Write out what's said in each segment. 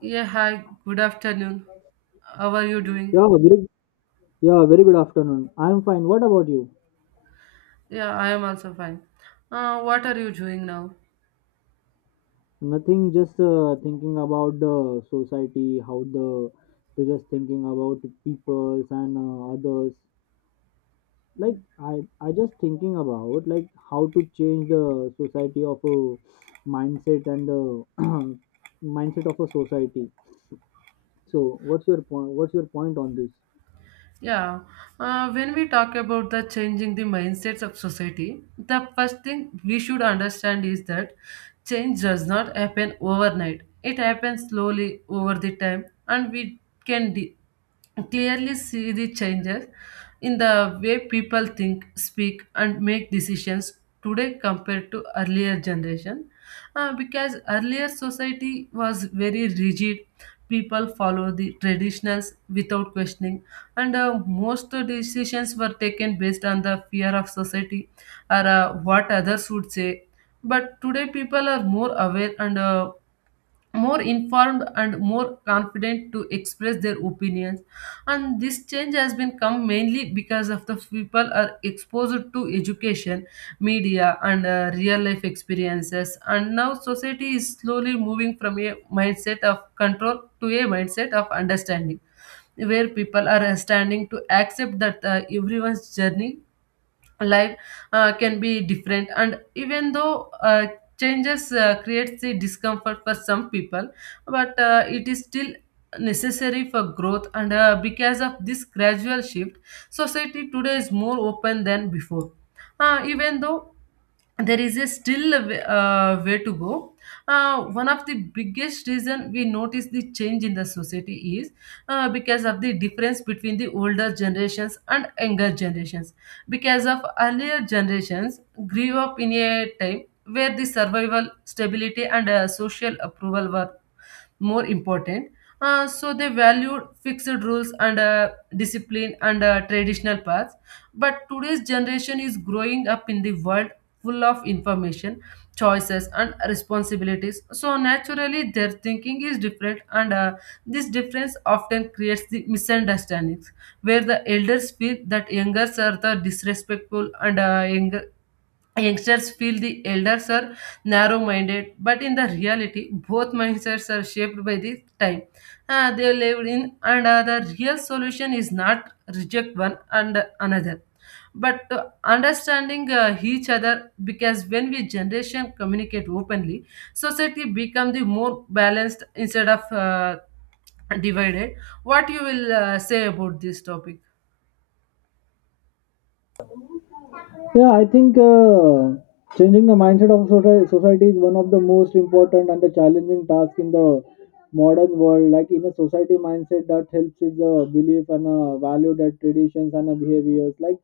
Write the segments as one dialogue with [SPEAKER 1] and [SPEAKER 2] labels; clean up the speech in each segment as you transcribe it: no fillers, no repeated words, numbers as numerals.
[SPEAKER 1] Yeah, hi, good afternoon. How are you doing?
[SPEAKER 2] Yeah, very, yeah, very good afternoon. I'm fine. What about you?
[SPEAKER 1] Yeah, I am also fine. What are you doing now?
[SPEAKER 2] Nothing, just thinking about the society, how the they're just thinking about peoples and others. Like I just thinking about like how to change the society of a mindset and the mindset of a society. So, what's your point? What's your point on this?
[SPEAKER 1] Yeah, when we talk about the changing the mindsets of society, the first thing we should understand is that change does not happen overnight. It happens slowly over the time, and we can clearly see the changes in the way people think, speak, and make decisions today compared to earlier generation. Because earlier society was very rigid, people follow the traditionals without questioning, and most decisions were taken based on the fear of society or what others would say. But today people are more aware and more informed and more confident to express their opinions, and this change has been come mainly because of the people are exposed to education, media, and real life experiences. And now society is slowly moving from a mindset of control to a mindset of understanding, where people are standing to accept that everyone's journey life can be different. And even though changes creates the discomfort for some people, but it is still necessary for growth. And because of this gradual shift, society today is more open than before, even though there is a still a way way to go. One of the biggest reason we notice the change in the society is because of the difference between the older generations and younger generations. Because of earlier generations grew up in a time where the survival, stability, and social approval were more important. So they valued fixed rules and discipline and traditional paths. But today's generation is growing up in the world full of information, choices, and responsibilities. So naturally, their thinking is different, and this difference often creates the misunderstandings, where the elders feel that youngers are the disrespectful and youngsters feel the elders are narrow minded. But in the reality, both mindsets are shaped by the time they lived in, and the real solution is not reject one and another but understanding each other, because when we generation communicate openly, society become the more balanced instead of divided. What you will say about this topic?
[SPEAKER 2] Yeah, I think changing the mindset of society is one of the most important and the challenging task in the modern world. Like in a society mindset that helps is a belief and a value that traditions and a behaviors. Like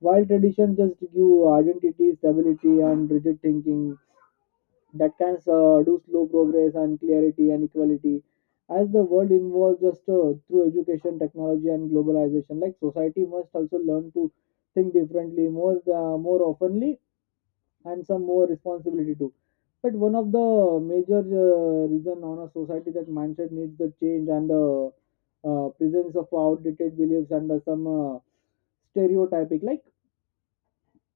[SPEAKER 2] while tradition just give identity, stability, and rigid thinking, that can do slow progress and clarity and equality as the world evolves just through education technology and globalization like society must also learn to think differently more openly and some more responsibility too, but one of the major reason on a society that mindset needs the change and the presence of outdated beliefs and some stereotyping. Like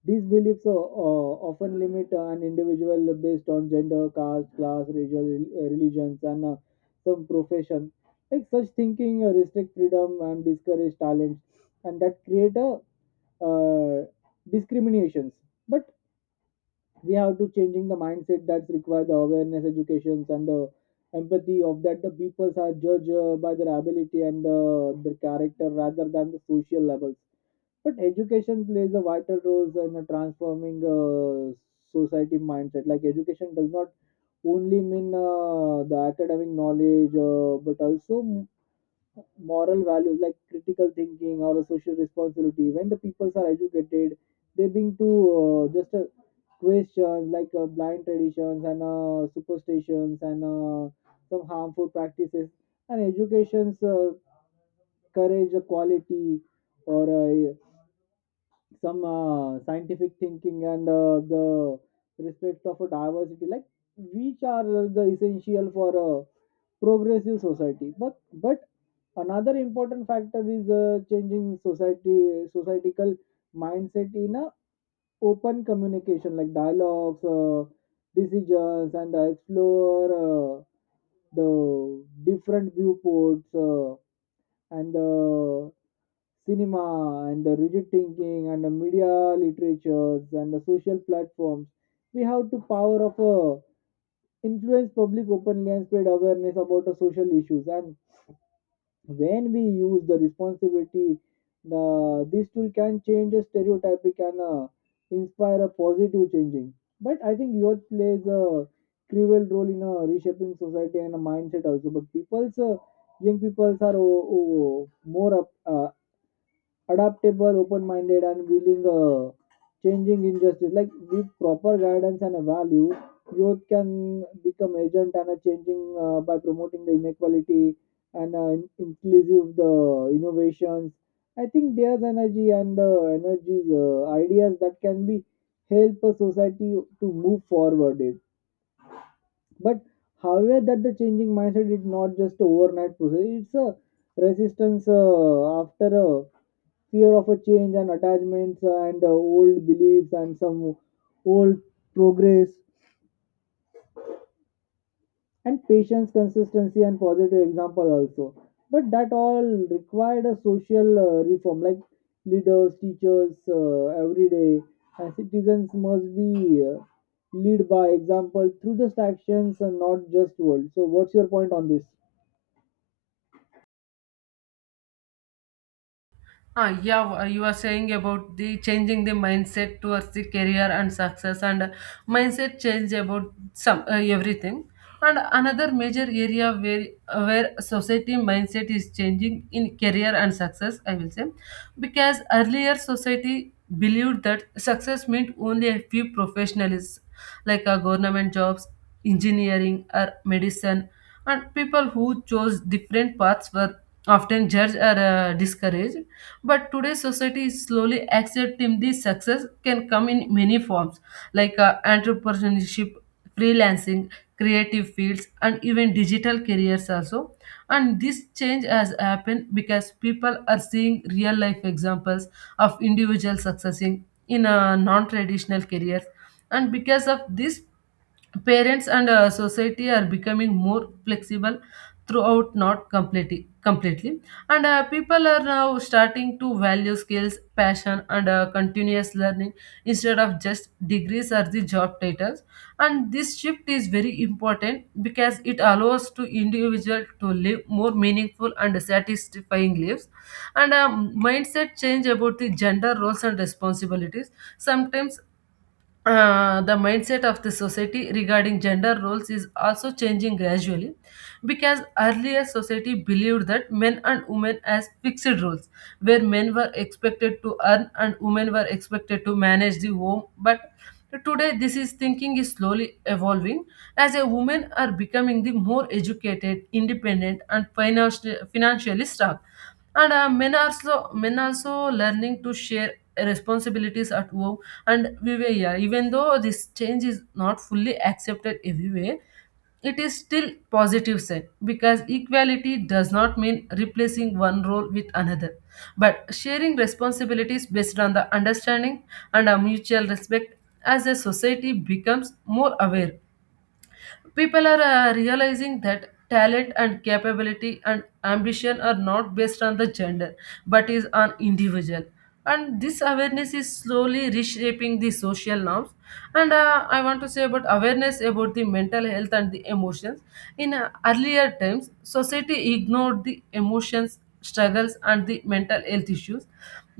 [SPEAKER 2] these beliefs often limit an individual based on gender, caste, class, region, religions, and some profession. Like such thinking restrict freedom and discourage talent, and that create a uh, discriminations. But we have to changing the mindset. That's required the awareness, educations, and the empathy of that the peoples are judged by their ability and their character rather than the social levels, but education plays a vital role in transforming society mindset. Like education does not only mean the academic knowledge, but also moral values like critical thinking or social responsibility. When the peoples are educated, they bring to just a questions like blind traditions and superstitions and some harmful practices. And education's courage, quality, or some scientific thinking and the respect of a diversity, like which are the essential for a progressive society, but another important factor is changing society societal mindset in a open communication like dialogues, decisions, and explore the different viewports and cinema and the rigid thinking and the media literatures and the social platforms. We have to power of influence public openly and spread awareness about the social issues, and when we use the responsibility, the this tool can change the stereotypic and inspire a positive changing. But I think youth plays a cruel role in reshaping society and a mindset also, but people's young peoples are more up, uh, adaptable, open-minded, and willing changing injustice. Like with proper guidance and a value, youth can become agent and a changing by promoting the inequality and inclusive the innovations. I think there's energy and energy ideas that can be help a society to move forward. It, but however that the changing mindset is not just a overnight process. It's a resistance after a fear of a change and attachments and old beliefs and some old progress and patience consistency and positive example also, but that all required a social reform like leaders teachers every day and citizens must be lead by example through just actions and not just words. So what's your point on this?
[SPEAKER 1] You are saying about the changing the mindset towards the career and success and mindset change about some everything. And another major area where society mindset is changing in career and success, I will say, because earlier society believed that success meant only a few professionals like government jobs, engineering or medicine, and people who chose different paths were often judged or discouraged. But today's society is slowly accepting this success can come in many forms like entrepreneurship, freelancing, creative fields, and even digital careers also. And this change has happened because people are seeing real life examples of individuals succeeding in a non traditional careers. And because of this, parents and society are becoming more flexible throughout, not completely, and people are now starting to value skills, passion, and continuous learning instead of just degrees or the job titles. And this shift is very important because it allows to individual to live more meaningful and satisfying lives. And mindset change about the gender roles and responsibilities sometimes. Uh, the mindset of the society regarding gender roles is also changing gradually, because earlier society believed that men and women as fixed roles, where men were expected to earn and women were expected to manage the home. But today this is thinking is slowly evolving, as a women are becoming the more educated, independent, and financially strong, and men are so men also learning to share responsibilities at home. And we were, yeah, even though this change is not fully accepted everywhere, it is still positive sign, because equality does not mean replacing one role with another but sharing responsibilities based on the understanding and a mutual respect. As a society becomes more aware, people are realizing that talent and capability and ambition are not based on the gender but is on individual, and this awareness is slowly reshaping the social norms. And I want to say about awareness about the mental health and the emotions. In earlier times, society ignored the emotions, struggles, and the mental health issues,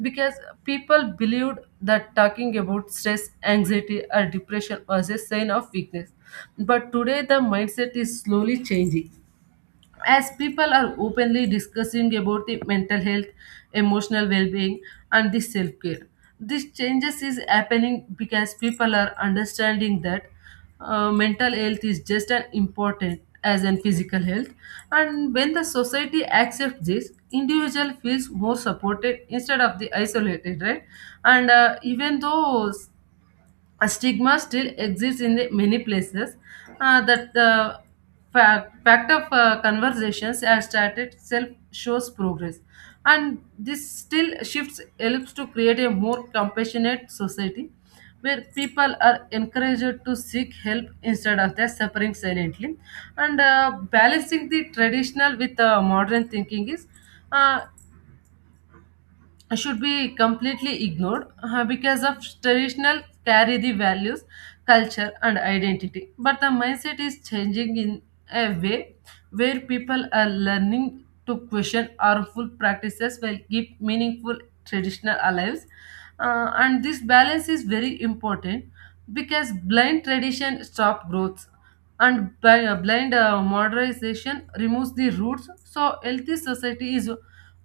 [SPEAKER 1] because people believed that talking about stress, anxiety, or depression was a sign of weakness. But today, the mindset is slowly changing, as people are openly discussing about the mental health, emotional well-being, and the self-care. These changes is happening because people are understanding that mental health is just as important as in physical health, and when the society accepts this, individual feels more supported instead of the isolated, right? And even though a stigma still exists in the many places, that the fact of conversations has started self shows progress. And this still shifts helps to create a more compassionate society where people are encouraged to seek help instead of their suffering silently. And balancing the traditional with modern thinking is, uh, should be completely ignored, because of traditional carry the values, culture, and identity. But the mindset is changing in a way where people are learning to question harmful practices while keep meaningful traditional lives. And this balance is very important, because blind tradition stop growth, and blind modernization removes the roots. So healthy society is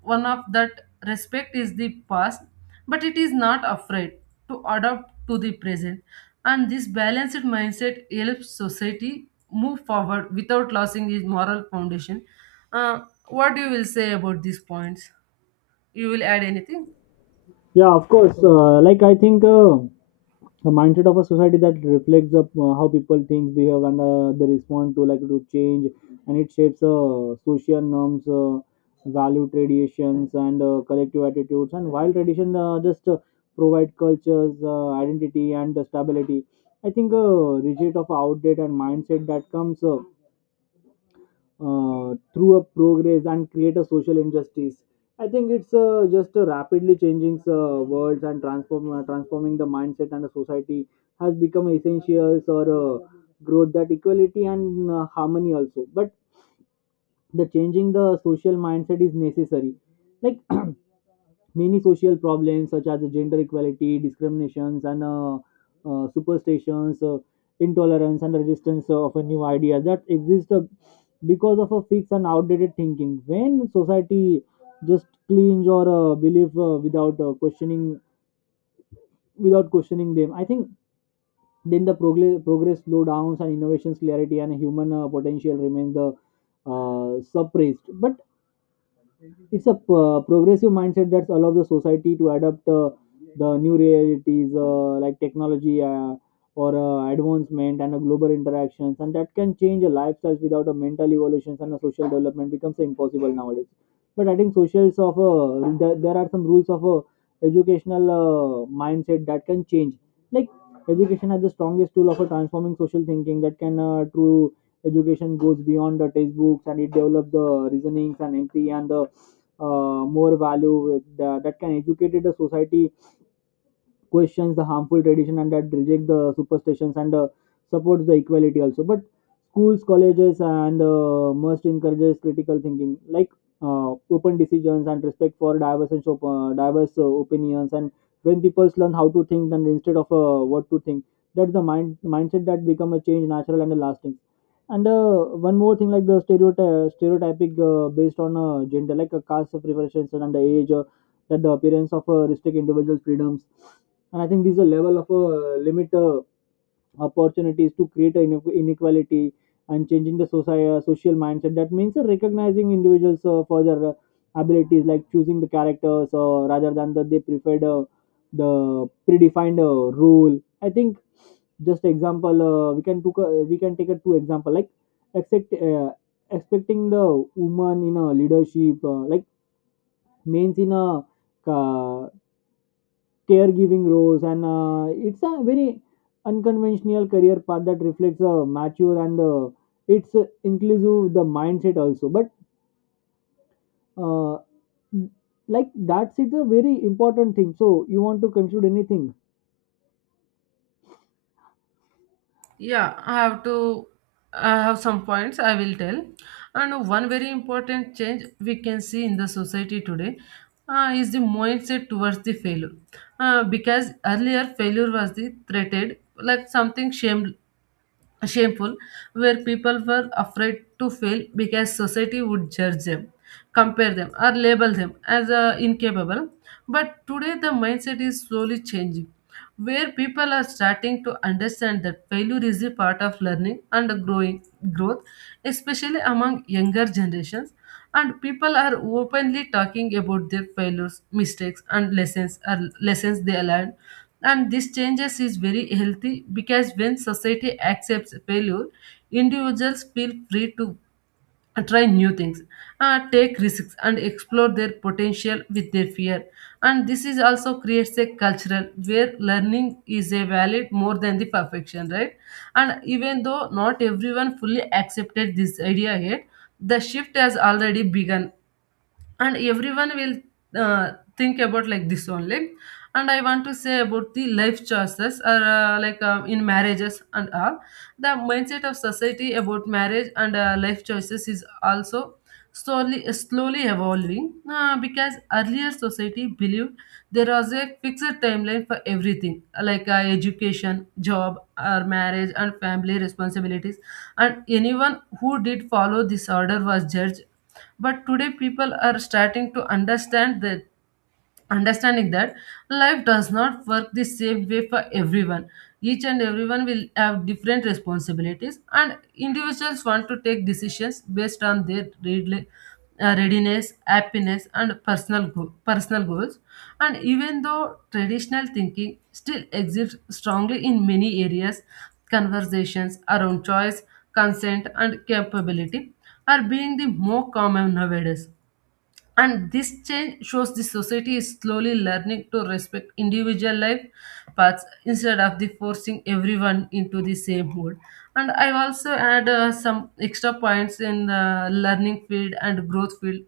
[SPEAKER 1] one of the respect is the past, but it is not afraid to adapt to the present. And this balanced mindset helps society move forward without losing its moral foundation. Uh, what you will say about these points? You will add anything?
[SPEAKER 2] Yeah, of course. Like I think the mindset of a society that reflects up how people think, behave, and they respond to like to change, and it shapes social norms, value traditions, and collective attitudes. And while tradition just provide cultures, identity, and stability, I think reject of outdated and mindset that comes through a progress and create a social injustice. I think it's just a rapidly changing worlds and transforming the mindset and the society has become essentials or growth that equality and harmony also. But the changing the social mindset is necessary. Like many social problems such as gender equality, discriminations, and superstitions, intolerance, and resistance of a new idea that exist because of a fixed and outdated thinking. When society just cleans or believe without questioning them, I think then the progress slowdowns and innovations clarity and human potential remain the suppressed. But it's a progressive mindset that allows the society to adapt the new realities like technology or advancement and global interactions, and that can change a lifestyle without a mental evolution and a social development becomes impossible nowadays. But I think socials of there are some rules of educational mindset that can change. Like education has the strongest tool of a transforming social thinking that can true education goes beyond the textbooks, and it develops the reasonings and empathy and the more value with the, that can educate the society questions the harmful tradition and that reject the superstitions and supports the equality also, but schools colleges and must encourages critical thinking, like open decisions and respect for diverse and diverse opinions. And when people learn how to think and instead of what to think, that's the mindset that become a change natural and lasting. And one more thing, like the stereotype stereotypic based on gender like a caste of preferences and the age that the appearance of restrict individuals freedoms. And I think this is a level of a limit opportunities to create an inequality, and changing the society, social mindset that means recognizing individuals for their abilities like choosing the characters rather than that they preferred the predefined rule. I think just example, we can take a two example, like expect uh, expecting the woman in a leadership, like means in a uh, caregiving roles, and it's a very unconventional career path that reflects a mature and it's inclusive the mindset also. But uh, like that's, it's a very important thing. So you want to conclude anything?
[SPEAKER 1] Yeah, I have to. I have some points I will tell. And one very important change we can see in the society today is the mindset towards the failure. Because earlier failure was the threatened, like something shamed shameful, where people were afraid to fail because society would judge them, compare them, or label them as incapable. But today, the mindset is slowly changing, where people are starting to understand that failure is a part of learning and growing growth, especially among younger generations, and people are openly talking about their failures, mistakes, and lessons they learned. And this changes is very healthy, because when society accepts failure, individuals feel free to and try new things, take risks, and explore their potential with their fear. And this is also creates a cultural where learning is a valid more than the perfection, right? And even though not everyone fully accepted this idea yet, the shift has already begun, and everyone will think about like this only. And I want to say about the life choices or in marriages and all. The mindset of society about marriage and life choices is also slowly, slowly evolving, because earlier society believed there was a fixed timeline for everything like education, job, or marriage and family responsibilities, and anyone who did follow this order was judged. But today, people are starting to understand that understanding that life does not work the same way for everyone. Each and everyone will have different responsibilities, and individuals want to take decisions based on their readiness, happiness, and personal goals. And even though traditional thinking still exists strongly in many areas, conversations around choice, consent, and capability are being the more common nowadays. And this change shows the society is slowly learning to respect individual life paths instead of the forcing everyone into the same mold. And I also add some extra points in the learning field and growth field.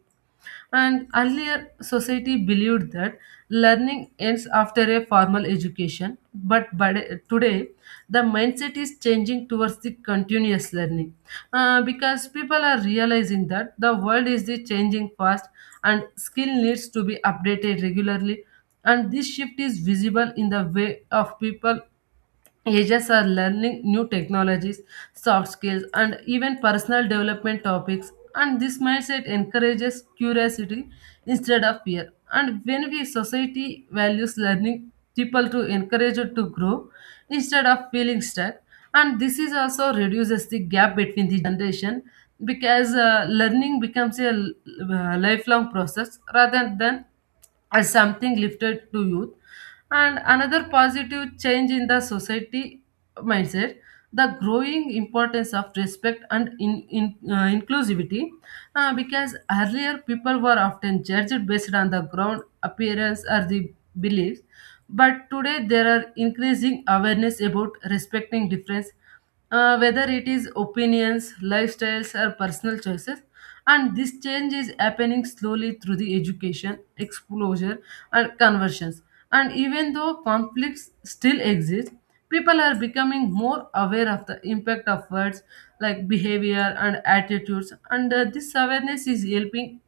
[SPEAKER 1] And earlier, society believed that learning ends after a formal education, but today, the mindset is changing towards the continuous learning. Because people are realizing that the world is the changing fast and skill needs to be updated regularly, and this shift is visible in the way of people. Ages are learning new technologies, soft skills, and even personal development topics. And this mindset encourages curiosity instead of fear. And when we society values learning, people to encourage it to grow instead of feeling stuck. And this is also reduces the gap between the generation, because learning becomes a lifelong process rather than as something lifted to youth. And another positive change in the society mindset, the growing importance of respect and inclusivity, because earlier people were often judged based on the ground appearance or the beliefs. But today there are increasing awareness about respecting difference, whether it is opinions, lifestyles, or personal choices. And this change is happening slowly through the education, exposure, and conversions. And even though conflicts still exist, people are becoming more aware of the impact of words like behavior and attitudes, and this awareness is helping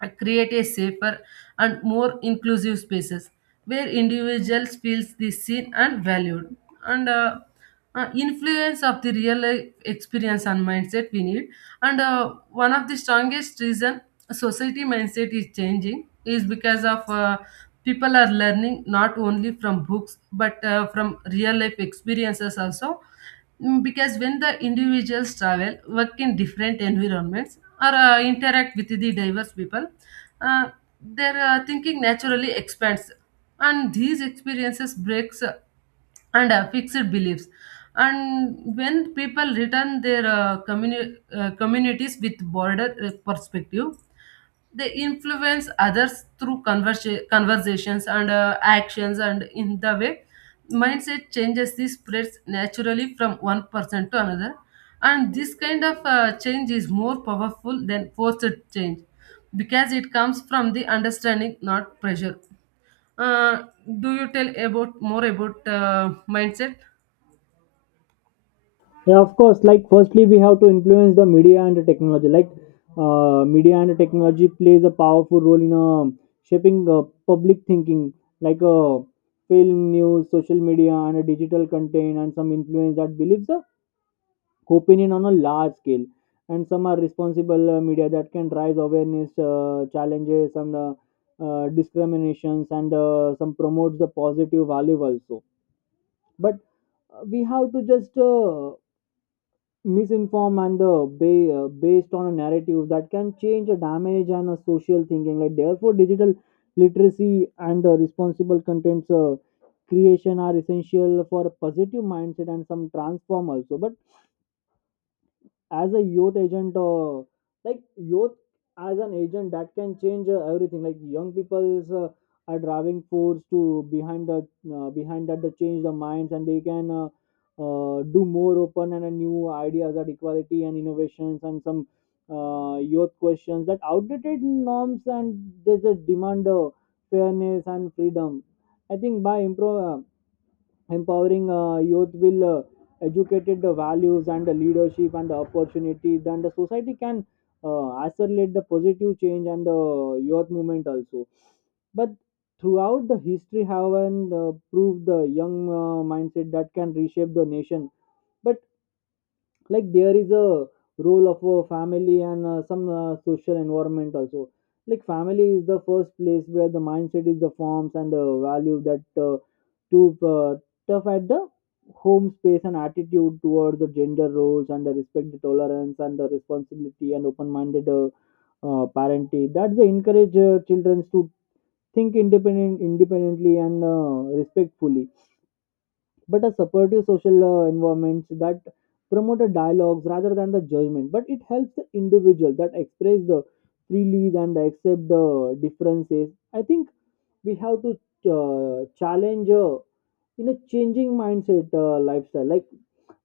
[SPEAKER 1] and create a safer and more inclusive spaces where individuals feels the seen and valued. And Influence of the real life experience and mindset we need. And One of the strongest reason society mindset is changing is because of people are learning not only from books but from real life experiences also. Mm, because when the individuals travel, work in different environments, or interact with the diverse people, uh, their thinking naturally expands, and these experiences breaks and fixed beliefs. And when people return their communities with broader perspective, they influence others through conversations and actions, and in the way mindset changes, this spreads naturally from one person to another. And this kind of change is more powerful than forced change, because it comes from the understanding, not pressure. uh, do you tell about more about mindset?
[SPEAKER 2] Yeah, of course. Like firstly we have to influence the media and the technology, like media and the technology plays a powerful role in shaping public thinking, like film news social media and digital content, and some influence that believes the opinion on a large scale. And some are responsible media that can raise awareness challenges and discriminations and some promotes the positive value also. But we have to just misinform and based on a narrative that can change a damage and a social thinking, like therefore digital literacy and responsible contents creation are essential for a positive mindset and some transform also. But as a youth agent, like youth as an agent that can change everything, like young people's are driving force to behind the behind that they change the minds, and they can do more open and new ideas at equality and innovations and some youth questions that outdated norms, and they just demand fairness and freedom. I think by improve empowering youth will educated the values and the leadership and the opportunity, then the society can accelerate the positive change and the youth movement also. But throughout the history have and proved the young mindset that can reshape the nation. But like there is a role of a family and some social environment also. Like family is the first place where the mindset is the forms and the value that to tough at the home space and attitude towards the gender roles and the respect the tolerance and the responsibility and open-minded parenting that's the encourage children to think independently and respectfully. But a supportive social environment that promote a dialogues rather than the judgment, but it helps the individual that express the freely than the accept the differences. I think we have to challenge in a changing mindset lifestyle. Like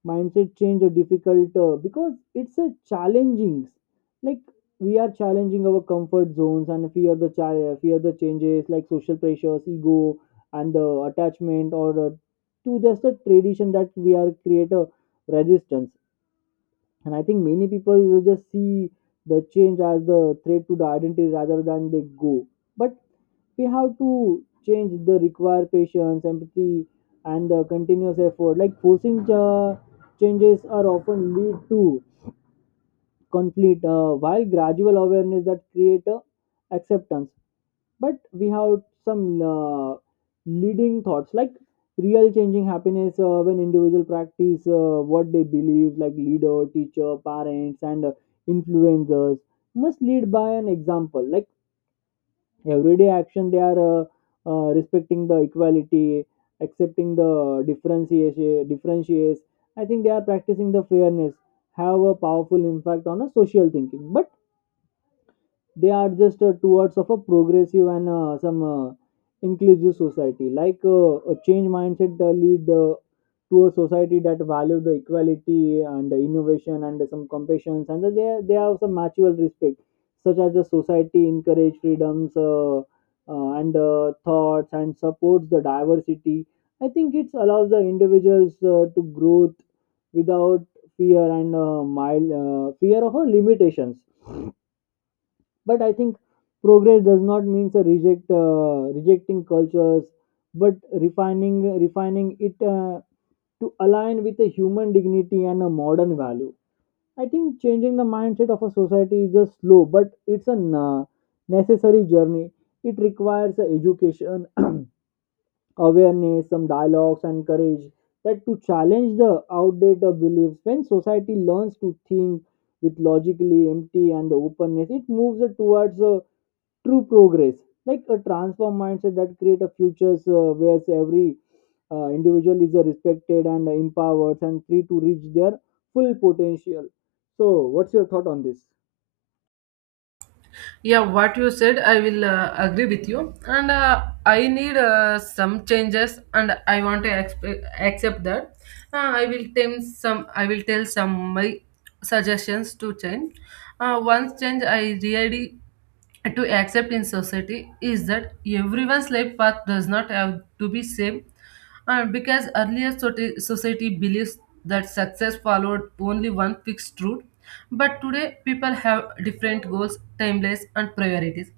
[SPEAKER 2] mindset change are difficult because it's a challenging. Like we are challenging our comfort zones and fear the changes like social pressures ego and the attachment or to just a tradition that we are create a resistance. And I think many people will just see the change as the threat to the identity rather than they go. But we have to change the require patience, empathy, and the continuous effort. Like forcing changes are often lead to conflict, while gradual awareness that create acceptance. But we have some leading thoughts, like real changing happiness when individual practice what they believe, like leader teacher parents and influencers must lead by an example, like everyday action they are respecting the equality accepting the differentiation differentiates. I think they are practicing the fairness, have a powerful impact on a social thinking. But they are just towards of a progressive and some inclusive society, like a change mindset lead to a society that value the equality and the innovation and some compassion, and they have some mutual respect, such as the society encourage freedoms and thoughts and supports the diversity. I think it allows the individuals to growth without fear and mild fear of limitations. But I think progress does not mean a rejecting cultures, but refining it to align with a human dignity and a modern value. I think changing the mindset of a society is a slow, but it's a necessary journey. It requires a education awareness some dialogues and courage that to challenge the outdated beliefs. When society learns to think with logically empty and the openness, it moves towards a true progress. Like a transform mindset that create a futures where every individual is respected and empowered and free to reach their full potential. So what's your thought on this?
[SPEAKER 1] Yeah, what you said, I will agree with you. And I need some changes, and I want to accept that. I will tell some. I will tell some my suggestions to change. Once change, I really to accept in society is that everyone's life path does not have to be same. And because earlier society believes that success followed only one fixed route, but today people have different goals, timelines, and priorities.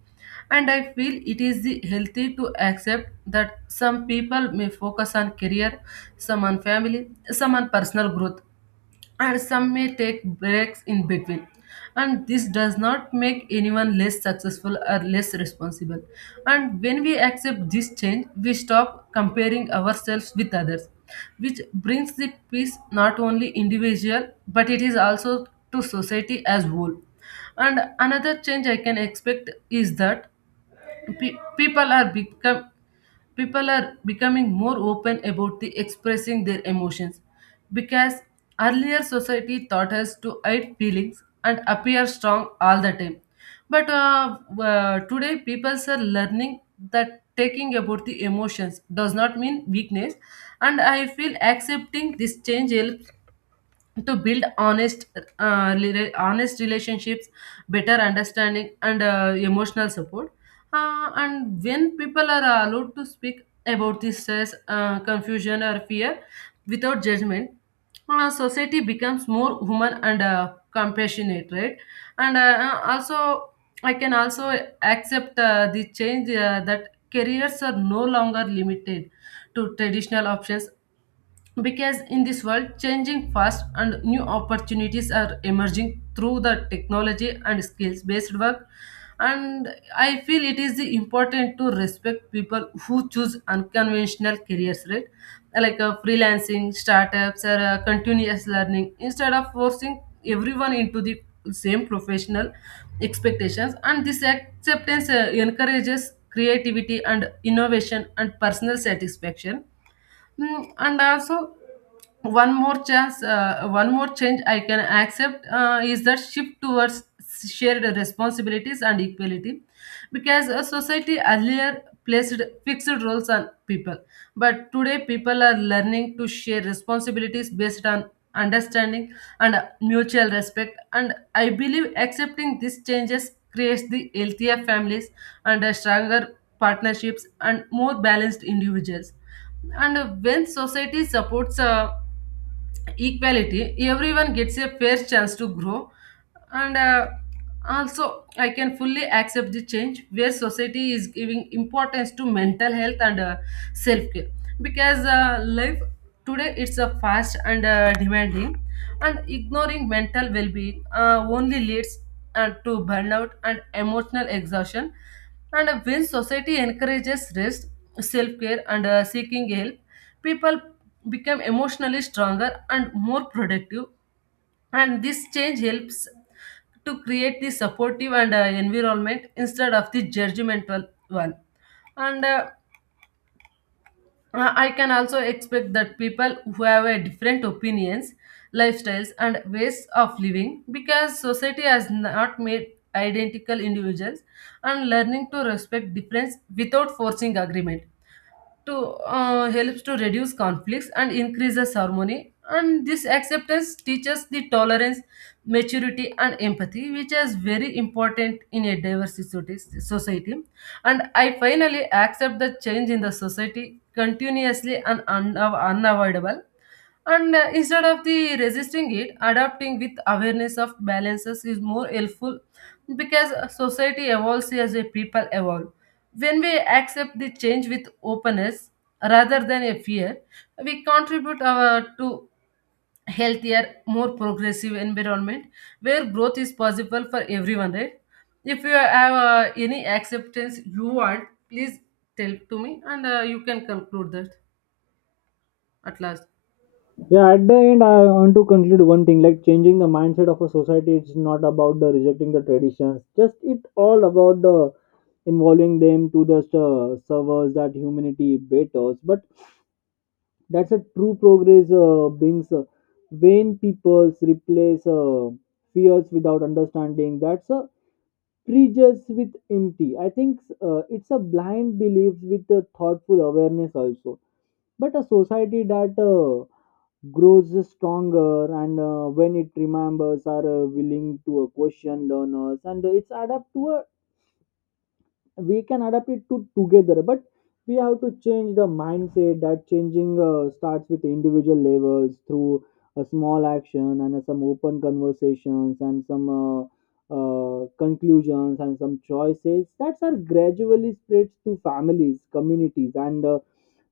[SPEAKER 1] And I feel it is the healthy to accept that some people may focus on career, some on family, some on personal growth, and some may take breaks in between. And this does not make anyone less successful or less responsible. And when we accept this change, we stop comparing ourselves with others, which brings the peace not only individual but it is also to society as whole. And another change I can expect is that pe- people are become people are becoming more open about the expressing their emotions, because earlier society taught us to hide feelings and appear strong all the time, but today people are learning that taking about the emotions does not mean weakness. And I feel accepting this change helps to build honest honest relationships, better understanding, and emotional support. And when people are allowed to speak about this stress, confusion, or fear without judgment, society becomes more human and compassionate, right? and Also, I can also accept the change that careers are no longer limited to traditional options, because in this world changing fast and new opportunities are emerging through the technology and skills based work. And I feel it is important to respect people who choose unconventional careers, right? Like freelancing, startups, or continuous learning instead of forcing everyone into the same professional expectations. And this acceptance encourages creativity and innovation and personal satisfaction. Mm, and also, one more chance, one more change I can accept is that shift towards shared responsibilities and equality, because a society earlier placed fixed roles on people, but today people are learning to share responsibilities based on understanding and mutual respect. And I believe accepting these changes creates the healthier families and stronger partnerships and more balanced individuals. And when society supports equality, everyone gets a fair chance to grow. And also, I can fully accept the change where society is giving importance to mental health and self care, because life today it's a fast and demanding, and ignoring mental well being only leads to burnout and emotional exhaustion. And when society encourages rest, self care, and seeking help, people become emotionally stronger and more productive. And this change helps to create the supportive and environment instead of the judgmental one. And I can also expect that people who have a different opinions, lifestyles, and ways of living, because society has not made identical individuals, and learning to respect difference without forcing agreement to helps to reduce conflicts and increases harmony. And this acceptance teaches the tolerance, maturity, and empathy, which is very important in a diverse society society. And I finally accept the change in the society continuously and unavoidable. And Instead of the resisting it, adapting with awareness of balances is more helpful, because society evolves as a people evolve. When we accept the change with openness rather than a fear, we contribute our to healthier, more progressive environment where growth is possible for everyone, right? If you have any acceptance you want, please tell to me, and you can conclude that at last.
[SPEAKER 2] Yeah, at the end I want to conclude one thing. Like changing the mindset of a society, it's not about the rejecting the traditions, just it all about the involving them to just serve us that humanity betters. But that's a true progress, Bings. When people replace fears without understanding, that's a prejudice with empty. I think it's a blind belief with a thoughtful awareness also. But a society that grows stronger and when it remembers are willing to question learners and it's adapt to a we can adapt it to together. But we have to change the mindset that changing starts with individual levels through a small action and some open conversations and some conclusions and some choices that are gradually spread to families communities and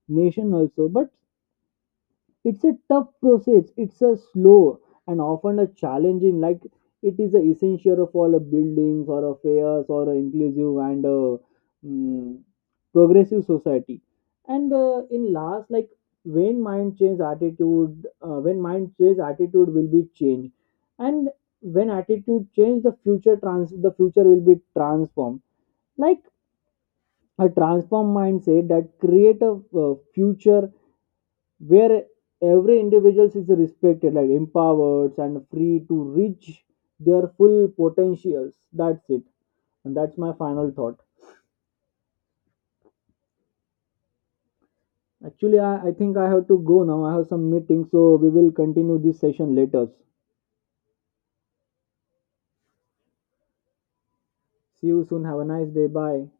[SPEAKER 2] nation also. But it's a tough process. It's a slow and often a challenging. Like it is a essential for the buildings or affairs or a inclusive and a mm, progressive society. And in last, like when mind change attitude will be changed, and when attitude change, the future trans the future will be transformed. Like a transform mindset that create a future where every individual is respected like empowered and free to reach their full potentials. That's it, and that's my final thought. Actually, I think I have to go now. I have some meeting, so we will continue this session later. See you soon. Have a nice day. Bye.